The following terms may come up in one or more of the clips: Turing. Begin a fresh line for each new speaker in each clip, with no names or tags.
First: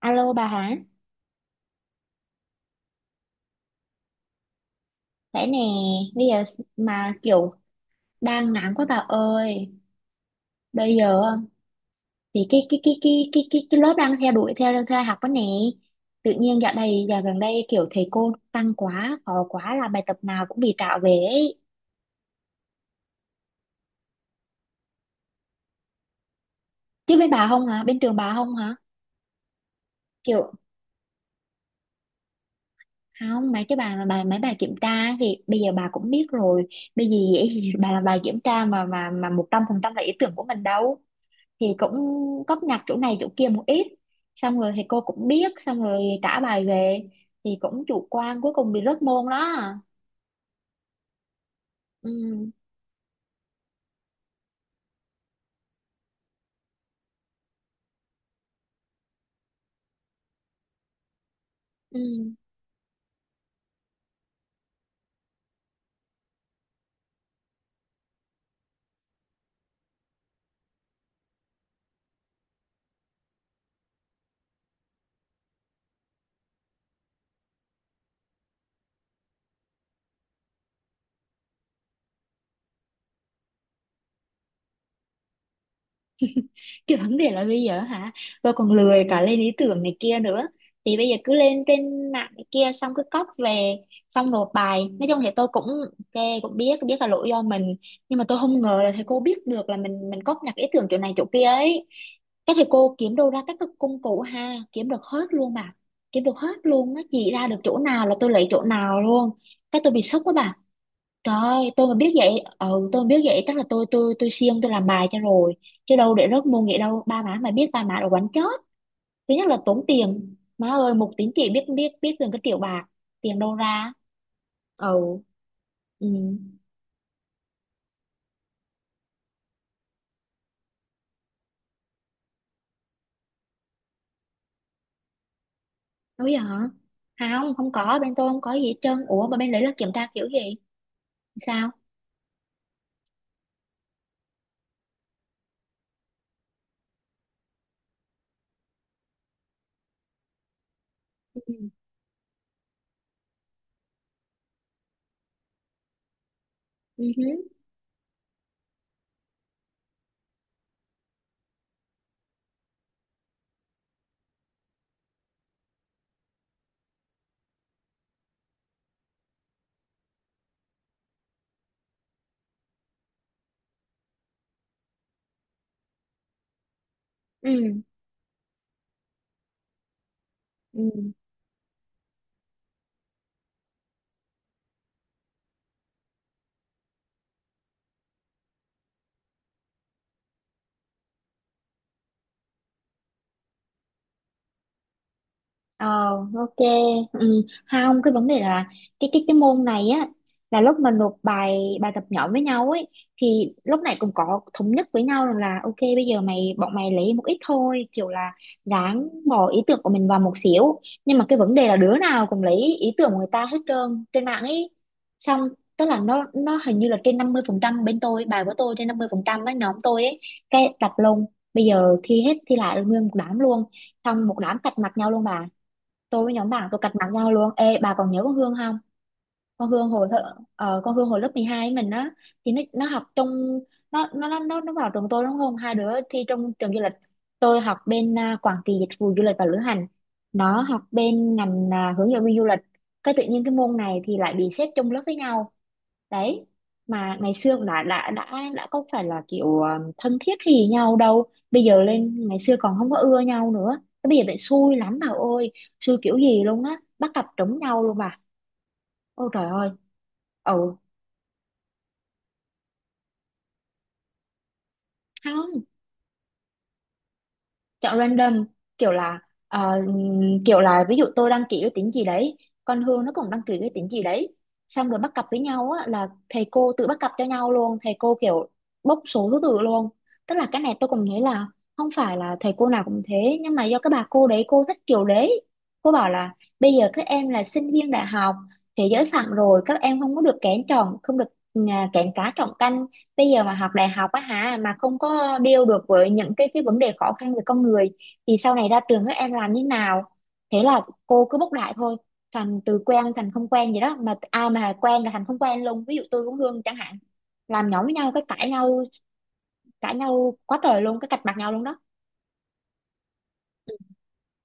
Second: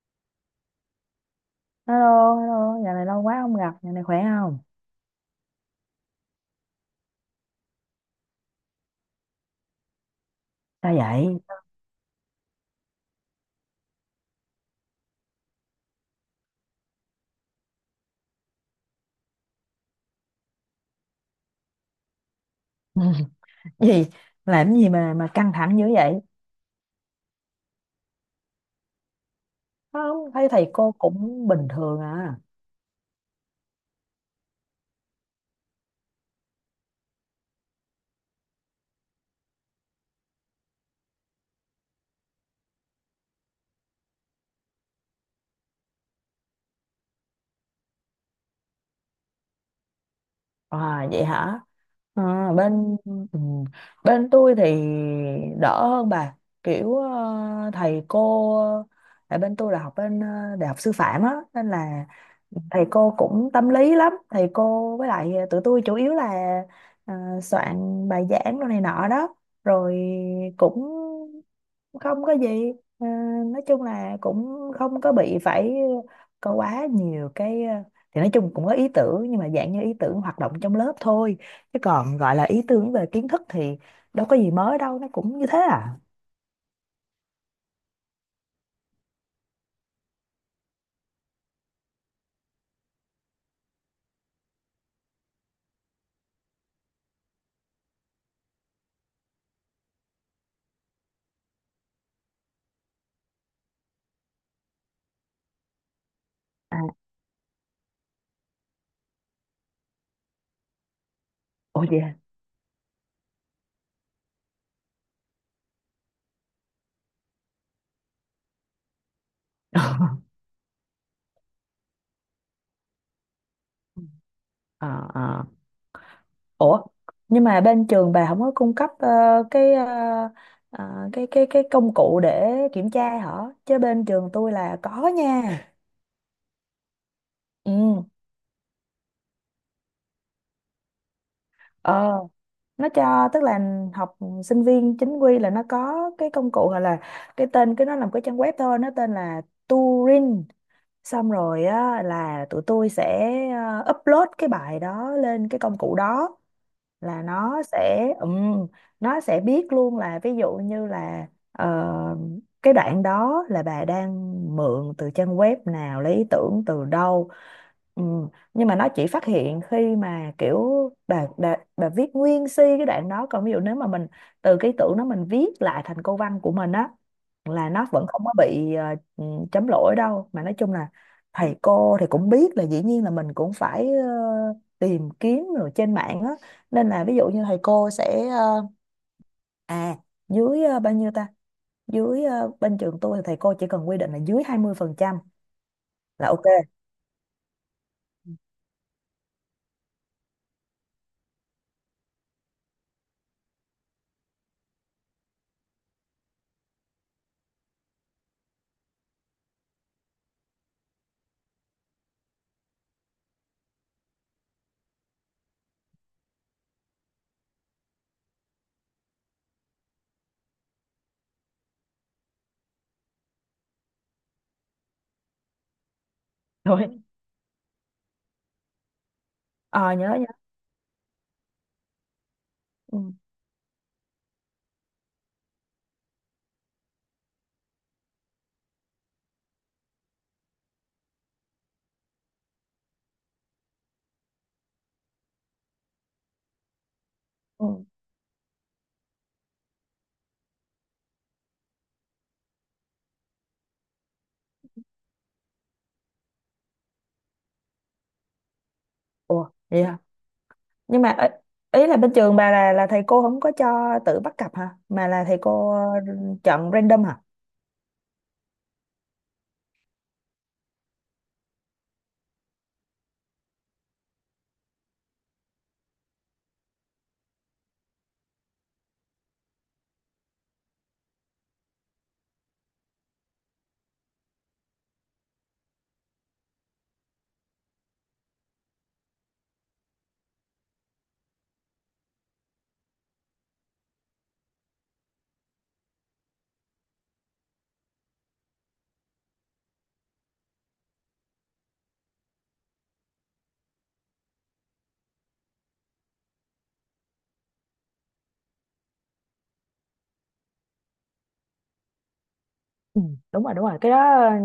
Alo bà hả?
Hello, hello, nhà này lâu quá không gặp, nhà này khỏe không?
Đấy nè, bây giờ mà kiểu đang nắng quá bà ơi.
Sao
Bây giờ
vậy?
thì cái lớp đang theo đuổi theo theo học đó nè. Tự nhiên dạo gần đây kiểu thầy cô tăng quá, khó quá là bài tập nào cũng bị trả về ấy.
Gì? Làm gì mà căng thẳng dữ vậy?
Chứ bên bà không hả? Bên trường bà không hả?
Không, thấy
Kiểu
thầy cô cũng bình thường à.
không mấy cái bài mà mấy bài kiểm tra ấy thì bây giờ bà cũng biết rồi. Bây giờ dễ gì bà làm bài kiểm tra mà 100% là ý tưởng của mình đâu. Thì cũng góp nhặt chỗ này chỗ kia một ít, xong rồi thầy cô cũng biết, xong rồi trả bài về, thì cũng chủ quan cuối cùng bị rớt môn đó.
À vậy hả?
Ừ,
À, ừ, bên tôi thì đỡ hơn bà, kiểu thầy cô, tại bên tôi là học bên đại học sư phạm á nên là
ừ.
thầy cô cũng tâm lý lắm. Thầy cô với lại tụi tôi chủ yếu là ờ, soạn bài giảng đồ này nọ đó, rồi cũng không có gì. Ờ, nói chung là cũng không có bị phải có quá nhiều cái, thì nói chung cũng có ý tưởng, nhưng mà dạng như ý tưởng hoạt động trong lớp thôi. Chứ còn gọi là ý tưởng về kiến thức thì đâu có gì mới đâu, nó cũng như thế à.
Cái vấn đề là bây giờ hả, tôi còn lười cả lên ý tưởng này kia nữa, thì bây giờ cứ lên trên mạng này kia xong cứ cóp về, xong nộp bài. Nói chung thì tôi cũng ok, cũng biết biết là lỗi do mình, nhưng mà tôi không ngờ là thầy cô biết được là mình cóp nhặt ý tưởng chỗ này chỗ kia ấy. Các thầy cô kiếm đâu ra các cái công cụ ha, kiếm được hết luôn mà, kiếm được hết
À,
luôn nó chỉ ra được chỗ nào là tôi lấy chỗ nào luôn. Cái tôi bị sốc quá bà. Trời ơi,
ồ
tôi mà
vậy
biết
à?
vậy, ừ, tôi mà biết vậy chắc là tôi siêng tôi làm bài cho rồi. Chứ đâu để rớt môn vậy đâu, ba má mà biết ba má đã quánh chết. Thứ nhất là tốn tiền. Má ơi, một tín chỉ biết biết biết gần cái triệu bạc, tiền đâu ra? Ừ.
Ờ, ờ.
Ừ.
Ủa, nhưng mà bên trường bà không có cung cấp ờ, cái ờ, ờ, cái công cụ để kiểm tra hả? Chứ bên trường tôi là có nha.
Đâu vậy hả? Không, không có,
Ừ,
bên tôi không có gì hết trơn. Ủa mà bên đấy là kiểm tra kiểu gì? Sao?
ờ, nó cho, tức là học sinh viên chính quy là nó có cái công cụ, hoặc là cái tên, cái nó làm cái trang web thôi, nó tên là Turing. Xong
Ừ.
rồi á là tụi tôi sẽ upload cái bài đó lên cái công cụ đó,
Ừ.
là
Hứ.
nó sẽ biết luôn, là ví dụ như là ờ, cái đoạn đó là bà đang mượn từ trang web nào, lấy ý tưởng từ đâu. Ừm, nhưng mà nó chỉ phát hiện khi mà kiểu bà viết nguyên si cái đoạn đó, còn ví dụ nếu mà mình từ cái ý tưởng đó mình viết lại thành câu văn của mình á, là
Ừ.
nó vẫn không có bị chấm lỗi đâu. Mà nói chung là
Ừ.
thầy cô thì cũng biết là dĩ nhiên là mình cũng phải tìm kiếm rồi trên mạng á, nên là ví dụ như thầy cô sẽ à bao nhiêu ta, dưới bên trường tôi thì thầy cô chỉ cần quy định là dưới 20%
Ờ,
là ok.
ok. Ừ. Không, cái vấn đề là cái môn này á, là lúc mà nộp bài bài tập nhỏ với nhau ấy, thì lúc này cũng có thống nhất với nhau rằng là ok bây giờ bọn mày lấy một ít thôi, kiểu là ráng bỏ ý tưởng của mình vào một xíu, nhưng mà cái vấn đề là đứa nào cũng lấy ý tưởng của người ta hết trơn trên mạng ấy, xong tức là nó hình như là trên 50%, bên tôi bài của tôi trên 50% ấy, nhóm tôi ấy. Cái đặt lông, bây giờ thi hết thi lại nguyên một đám luôn, xong một đám cạch mặt nhau luôn bà, tôi với nhóm bạn tôi cạch
Rồi.
mặt nhau luôn. Ê, bà còn nhớ con Hương không?
Ờ Nhớ nhớ.
Con Hương hồi lớp 12 ấy mình á, thì nó
Ừ.
học trong, nó vào trường tôi đúng không, hai đứa thi trong trường du lịch. Tôi học bên à, quản trị dịch vụ du lịch và lữ hành, nó học bên ngành à, hướng dẫn viên du lịch. Cái tự nhiên cái môn này thì lại bị xếp chung lớp với nhau đấy. Mà ngày xưa
Ừ.
là đã có phải là kiểu thân thiết gì nhau đâu, bây giờ lên ngày xưa còn không có ưa nhau nữa. Thế bây giờ lại xui lắm bà ơi, xui kiểu gì luôn á, bắt cặp trúng nhau luôn bà. Ôi trời
Ủa
ơi.
vậy hả?
Ừ.
Nhưng mà ý ý là bên trường bà là thầy cô không có cho tự bắt cặp hả, mà là thầy cô chọn random hả?
Chọn random, kiểu là ờ, ví dụ tôi đăng ký cái tính gì đấy, con Hương nó cũng đăng ký cái tính gì đấy, xong rồi bắt cặp với nhau á là thầy cô tự bắt cặp cho nhau luôn. Thầy cô kiểu bốc số thứ tự luôn. Tức là cái này tôi cũng thấy là không phải là thầy cô nào cũng thế, nhưng mà do cái bà cô đấy cô thích kiểu đấy. Cô bảo là bây giờ các em là sinh viên đại học, thế giới phẳng rồi, các em không có được kén chọn, không được à, kén cá chọn canh. Bây giờ mà học đại học á hả mà không có deal được với những cái vấn đề khó khăn về con người, thì sau này ra trường các em làm như nào. Thế là cô cứ bốc đại thôi, thành từ quen thành không quen vậy đó. Mà ai mà quen là thành không quen luôn, ví dụ tôi với Hương chẳng hạn, làm nhóm với nhau cái cãi nhau, cãi nhau quá trời luôn, cái cạch mặt nhau luôn đó.
Ừ, đúng rồi, đúng rồi, cái đó ừ,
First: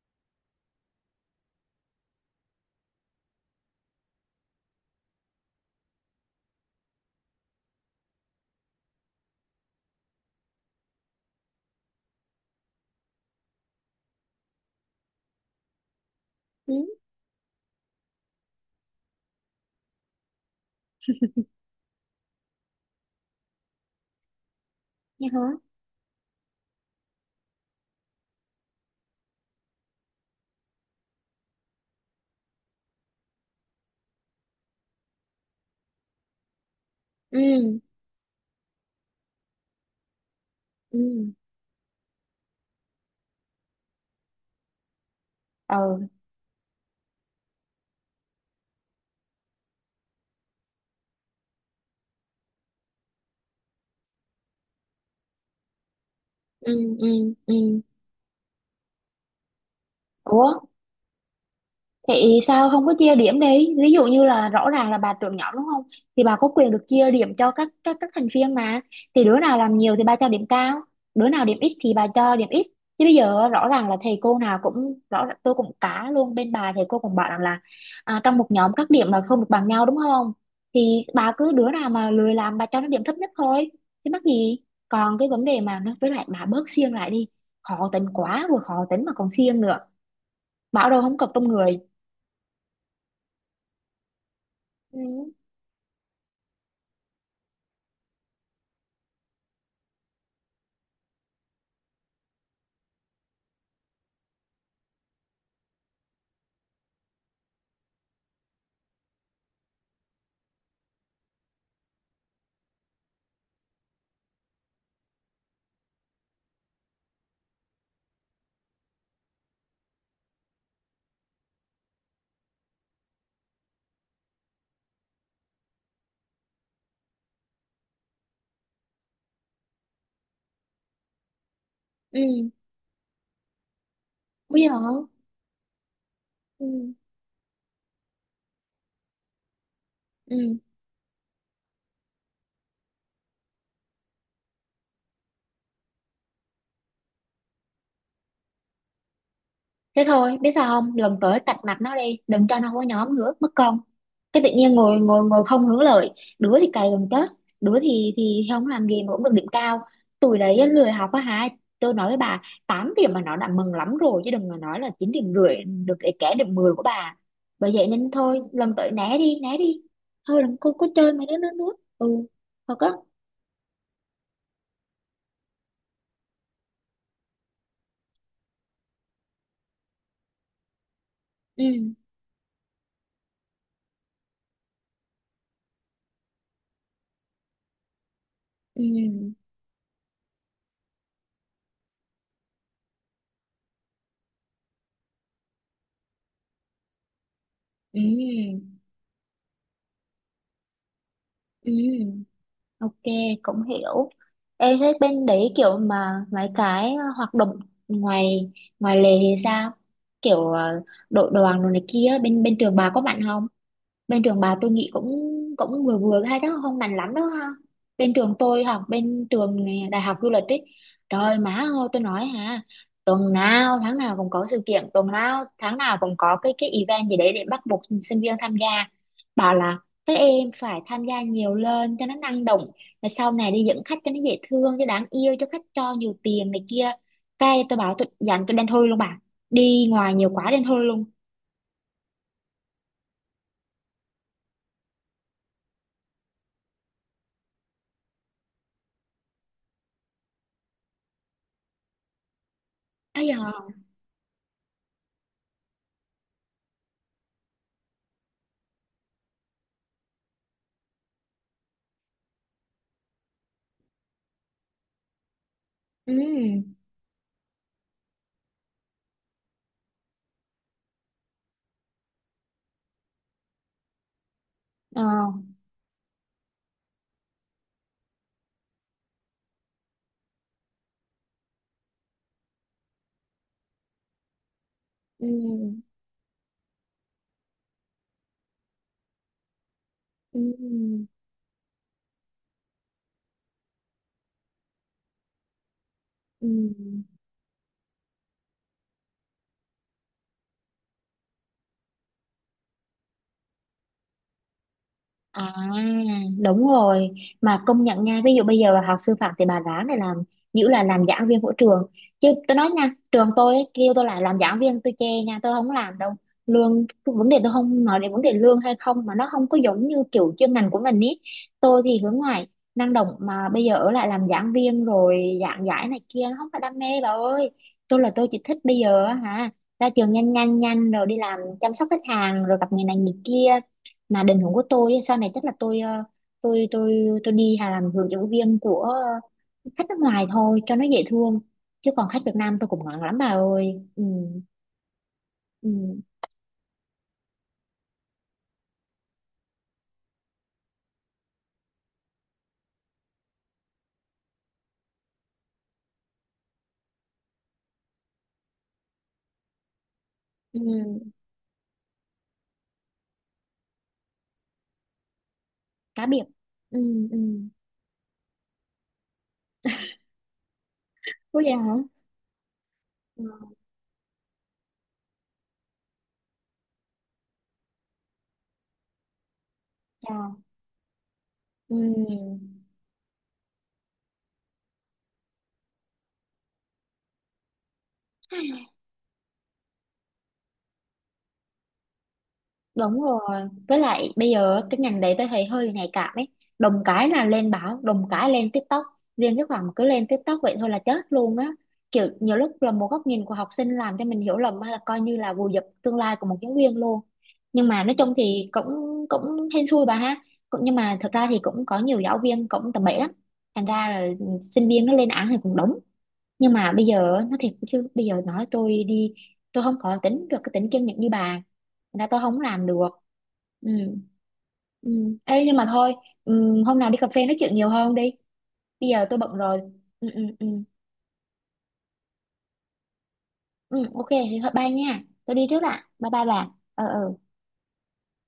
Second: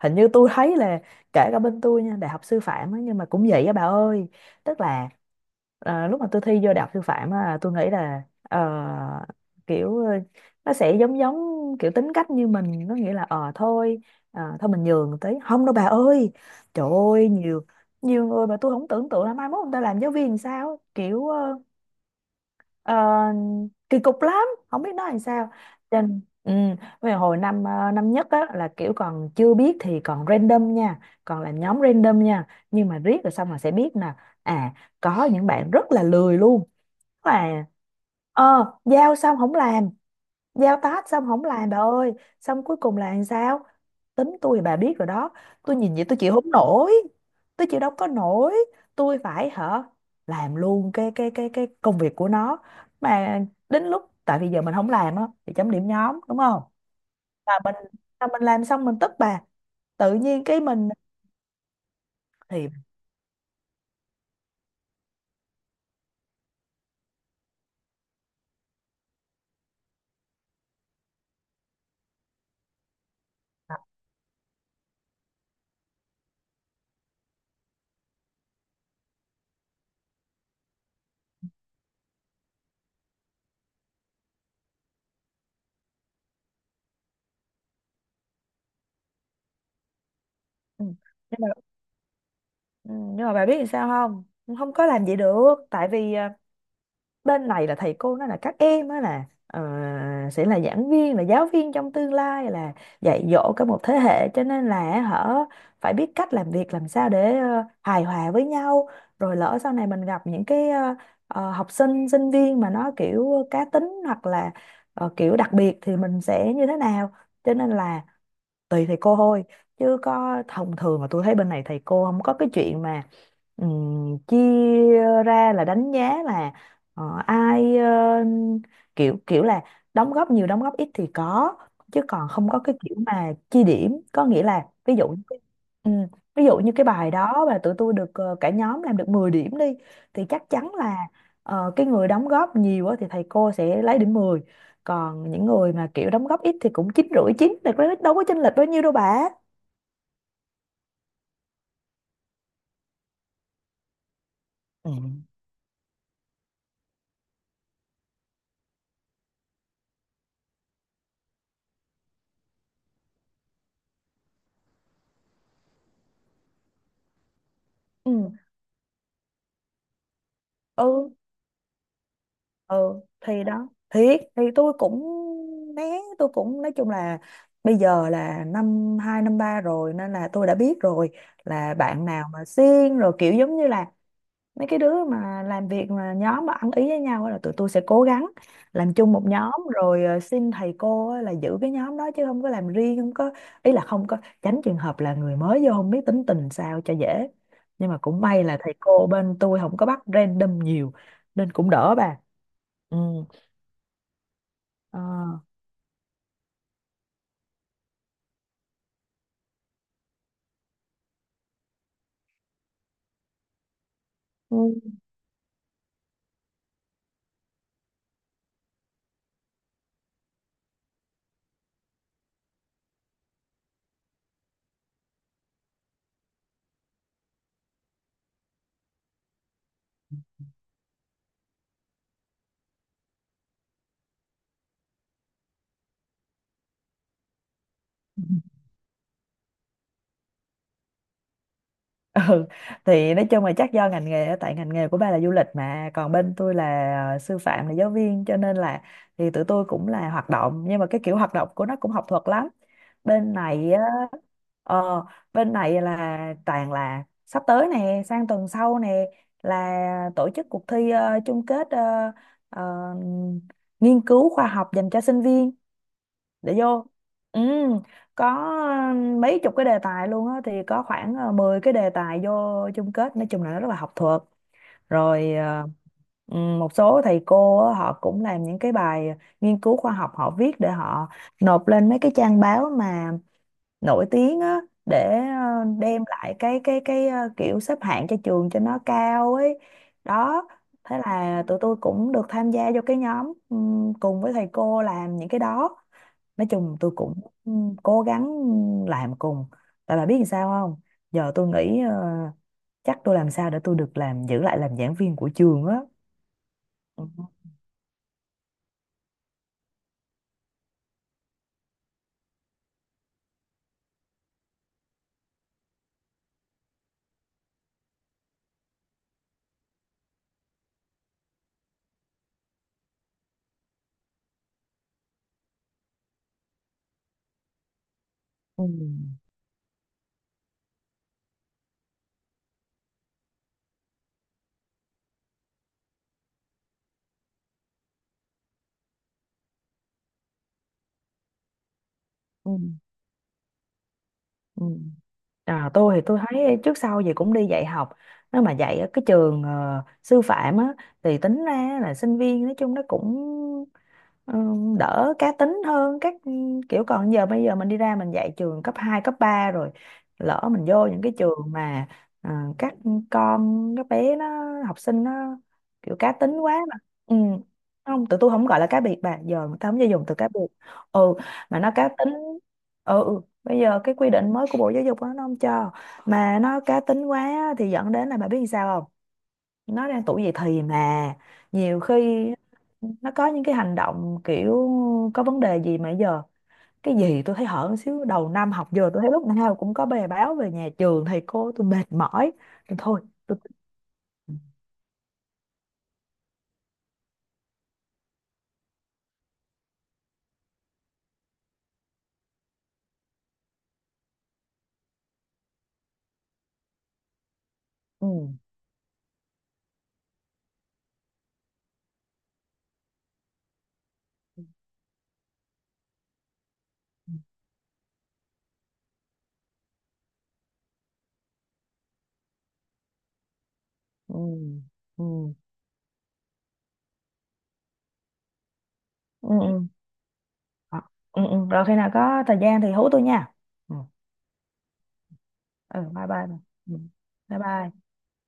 hình như tôi thấy là kể cả bên tôi nha, đại học sư phạm á, nhưng mà cũng vậy á bà ơi. Tức là lúc mà tôi thi vô đại học sư phạm á, tôi nghĩ là kiểu ờ, nó sẽ giống giống kiểu tính cách như mình, nó nghĩa là thôi, thôi mình nhường tí, không đâu bà ơi.
Ừ,
Trời ơi, nhiều nhiều người mà tôi không tưởng tượng là mai mốt người ta làm giáo viên làm sao, kiểu Ờ, kỳ cục lắm, không biết nói làm
như hả.
sao. Trên, ừ, về hồi năm năm nhất á, là kiểu còn chưa biết thì còn random nha, còn là nhóm random nha, nhưng mà riết rồi xong là sẽ biết nè. À, có những bạn rất là lười luôn, là
Ừ.
ờ giao xong không làm, giao task xong
Ừ.
không làm bà ơi. Xong cuối cùng là làm sao? Tính tôi bà biết rồi đó, tôi nhìn vậy
Ừ.
tôi chịu không nổi, tôi chịu đâu có nổi, tôi phải hả làm luôn cái công việc của nó. Mà đến lúc, tại vì giờ mình không làm á thì chấm điểm nhóm đúng không,
Ừ. Ừ.
mà
Ừ.
mình làm xong mình tức bà, tự nhiên
Ủa,
cái mình
vậy
thì
sao không có chia điểm đi? Ví dụ như là rõ ràng là bà trưởng nhóm đúng không? Thì bà có quyền được chia điểm cho các thành viên mà. Thì đứa nào làm nhiều thì bà cho điểm cao, đứa nào điểm ít thì bà cho điểm ít. Chứ bây giờ rõ ràng là thầy cô nào cũng rõ ràng- tôi cũng cá luôn bên bà thầy cô cũng bảo rằng là à, trong một nhóm các điểm là không được bằng nhau đúng không? Thì bà cứ đứa nào mà lười làm bà cho nó điểm thấp nhất thôi. Chứ mắc gì? Còn cái vấn đề mà nó với lại bà bớt siêng lại đi. Khó tính quá, vừa khó tính mà còn siêng nữa.
ừ.
Bảo đâu không cọc
Nhưng
trong
mà
người.
ừ, nhưng mà bà biết làm sao không, không có
Ừ.
làm vậy được, tại vì bên này là thầy cô nói là các em đó là sẽ là giảng viên, là giáo viên trong tương lai, là dạy dỗ cả một thế hệ, cho nên là họ phải biết cách làm việc làm sao để hài hòa với nhau. Rồi lỡ sau này mình gặp những cái học sinh sinh viên mà nó kiểu cá tính, hoặc là kiểu đặc biệt thì mình sẽ như thế nào, cho nên là tùy thầy cô thôi. Chứ có thông thường mà tôi thấy bên này thầy cô không có cái chuyện mà chia ra là đánh giá là ai ờ, kiểu kiểu là đóng góp nhiều đóng góp ít thì có. Chứ
Ừ.
còn không có cái kiểu mà chia điểm, có nghĩa
Bây
là ví
giờ.
dụ như cái- ví dụ như cái
Ừ.
bài đó mà tụi tôi được, cả nhóm làm được 10 điểm đi, thì chắc
Ừ.
chắn là cái người đóng góp nhiều á thì thầy cô sẽ lấy điểm 10, còn những người mà kiểu đóng góp ít thì cũng chín rưỡi, chín thì có- đâu có chênh lệch bao nhiêu đâu bà.
Thế thôi biết sao không, lần tới cạch mặt nó đi, đừng cho nó có nhóm nữa mất công. Cái tự nhiên
Ừ.
ngồi ngồi ngồi không hướng lợi, đứa thì cày gần chết, đứa thì không làm gì mà cũng được điểm cao. Tụi đấy á, lười học á hả, tôi nói với bà, 8 điểm mà nó đã mừng lắm rồi, chứ đừng mà nói là 9 điểm rưỡi, được để kẻ được 10 của bà. Bởi vậy nên
Ừ,
thôi lần tới né đi, thôi đừng
ừ,
có chơi mấy đứa nữa nữa. Ừ. Thật á.
ừ thì đó, thiệt thì tôi cũng né, tôi cũng nói chung là bây giờ là năm hai năm ba rồi nên là tôi đã biết rồi, là
Ừ.
bạn nào mà siêng rồi, kiểu giống như là mấy cái đứa mà làm việc, mà nhóm mà ăn ý với nhau á, là tụi tôi sẽ cố gắng làm chung một
Ừ.
nhóm, rồi xin thầy cô á là giữ cái nhóm đó, chứ không có làm riêng, không có ý là không có, tránh trường hợp là người mới vô không biết tính tình sao cho dễ. Nhưng mà cũng may là
Ừ.
thầy cô bên tôi không có bắt random nhiều nên cũng
Ừ.
đỡ
Ừ.
bà.
Ok,
Ừ.
cũng hiểu. Ê, thế
Ờ.
bên đấy kiểu mà mấy cái hoạt động ngoài ngoài lề thì sao? Kiểu đội đoàn rồi này kia bên bên trường bà có bạn không? Bên trường bà tôi nghĩ cũng cũng vừa vừa hay đó, không mạnh lắm đó ha. Bên trường tôi học bên trường này, đại học du lịch ấy, trời má ơi tôi nói hả, tuần nào tháng nào cũng có sự kiện, tuần nào tháng nào cũng có cái event gì đấy để bắt buộc sinh viên tham gia. Bảo là các em phải tham gia nhiều lên cho nó năng động, rồi sau này đi dẫn khách cho nó dễ thương, cho đáng yêu, cho khách cho nhiều tiền này kia. Cái tôi bảo tôi
Ừ.
dặn tôi đen thui luôn bà, đi ngoài nhiều quá đen thui luôn.
Ừ thì nói chung là chắc do ngành nghề á, tại ngành nghề của ba là du lịch, mà còn bên tôi là sư phạm, là giáo viên, cho nên là thì tụi tôi cũng là hoạt động, nhưng mà cái kiểu hoạt động của nó cũng học thuật lắm.
Ấy
Bên
giờ.
này á, ờ, bên này là toàn là sắp tới nè, sang tuần sau nè, là tổ chức cuộc thi chung kết ờ, nghiên cứu khoa học dành cho sinh viên,
Ừ.
để vô, ừ, có mấy chục cái đề tài luôn á, thì có khoảng 10 cái đề tài vô chung kết, nói chung là nó rất là học thuật.
Ờ.
Rồi một số thầy cô á, họ cũng làm những cái bài nghiên cứu khoa học, họ viết để họ nộp lên mấy cái trang báo mà nổi tiếng á, để
Ừ.
đem lại cái kiểu xếp hạng cho trường cho nó cao ấy.
Ừ.
Đó, thế là tụi tôi cũng được tham gia vô cái nhóm ừ, cùng với thầy cô làm những cái đó. Nói
Ừ.
chung tôi cũng cố gắng làm cùng, tại bà biết làm sao không, giờ tôi nghĩ chắc tôi làm sao để tôi được làm, giữ lại làm giảng viên của
À,
trường á.
đúng
Ừ.
rồi. Mà công nhận nha, ví dụ bây giờ bà học sư phạm thì bà ráng để làm, giữ là làm giảng viên của trường. Chứ tôi nói nha, trường tôi ấy, kêu tôi lại làm giảng viên tôi chê nha, tôi không làm đâu. Lương, vấn đề tôi không nói đến vấn đề lương hay không, mà nó không có giống như kiểu chuyên ngành của mình ý. Tôi thì hướng ngoại, năng động, mà bây giờ ở lại làm giảng viên rồi giảng giải này kia nó không phải đam mê bà ơi. Tôi là tôi chỉ thích
Ừ.
bây giờ á hả, ra trường nhanh nhanh nhanh rồi đi làm chăm sóc khách hàng rồi gặp người này người kia, mà định hướng của tôi ấy, sau này chắc là tôi tôi đi hà làm hướng dẫn viên của khách nước ngoài thôi cho nó dễ thương. Chứ còn khách Việt
Ừ.
Nam tôi cũng ngại lắm bà ơi. Ừ.
Ừ. À,
Ừ.
tôi thì tôi thấy trước sau gì cũng đi dạy học, nếu mà dạy ở cái trường sư phạm á thì tính ra là sinh viên nói chung nó cũng, ừ, đỡ cá tính hơn các kiểu. Còn giờ bây giờ mình đi ra mình dạy trường cấp 2 cấp 3 rồi, lỡ
Ừ.
mình vô những cái trường mà à, các con các bé nó, học sinh nó kiểu
Cá
cá
biệt.
tính quá mà,
Ừ.
ừ.
Ừ.
Không, tụi tôi không gọi là cá biệt bà, giờ người ta không cho dùng từ cá biệt, ừ,
Ủa vậy
mà nó
hả.
cá tính. Ừ, ừ.
Ừ.
Bây giờ cái quy định mới của Bộ Giáo dục đó, nó không cho. Mà nó cá tính quá á, thì dẫn đến là bà biết làm sao, nó đang tuổi dậy
Chà.
thì mà,
Ừ.
nhiều khi nó có những cái hành động kiểu có vấn đề gì. Mà giờ cái gì tôi thấy hở một xíu đầu năm học, giờ tôi thấy lúc nào cũng có bài báo về nhà trường, thầy cô tôi mệt mỏi, tôi
Đúng
thôi
rồi.
tôi.
Với lại bây giờ cái ngành đấy tôi thấy hơi nhạy cảm ấy. Đồng cái là lên báo, đồng cái lên TikTok. Riêng cái khoảng mà cứ lên TikTok vậy thôi là chết luôn á. Kiểu nhiều lúc là một góc nhìn của học sinh làm cho mình hiểu lầm hay là coi như là vùi dập tương lai của một giáo viên luôn. Nhưng mà nói
Ừ,
chung thì cũng cũng hên xui bà ha. Cũng nhưng mà thật ra thì cũng có nhiều giáo viên cũng tầm bậy lắm. Thành ra là sinh viên nó lên án thì cũng đúng, nhưng mà bây giờ á, nói thiệt chứ bây giờ nói tôi đi, tôi không có tính được cái tính kiên nhẫn như bà. Thành ra tôi không làm được. Ừ.
ừ,
Ừ.
ừ, ừ,
Ê, nhưng mà thôi, ừ, hôm nào đi cà phê nói chuyện nhiều hơn đi, bây giờ tôi
ừ,
bận rồi.
ừ.
Ừ. Ừ. Ừ.
Ờ, ừ, ừ. Rồi khi nào có thời gian thì hú tôi nha.
Ừ,
Ừ.
ok thì thôi bye nha, tôi đi trước
Ừ.
ạ,
Bye
bye bye
bye.
bà.
Ừ.
Ờ. Ừ.
Bye bye.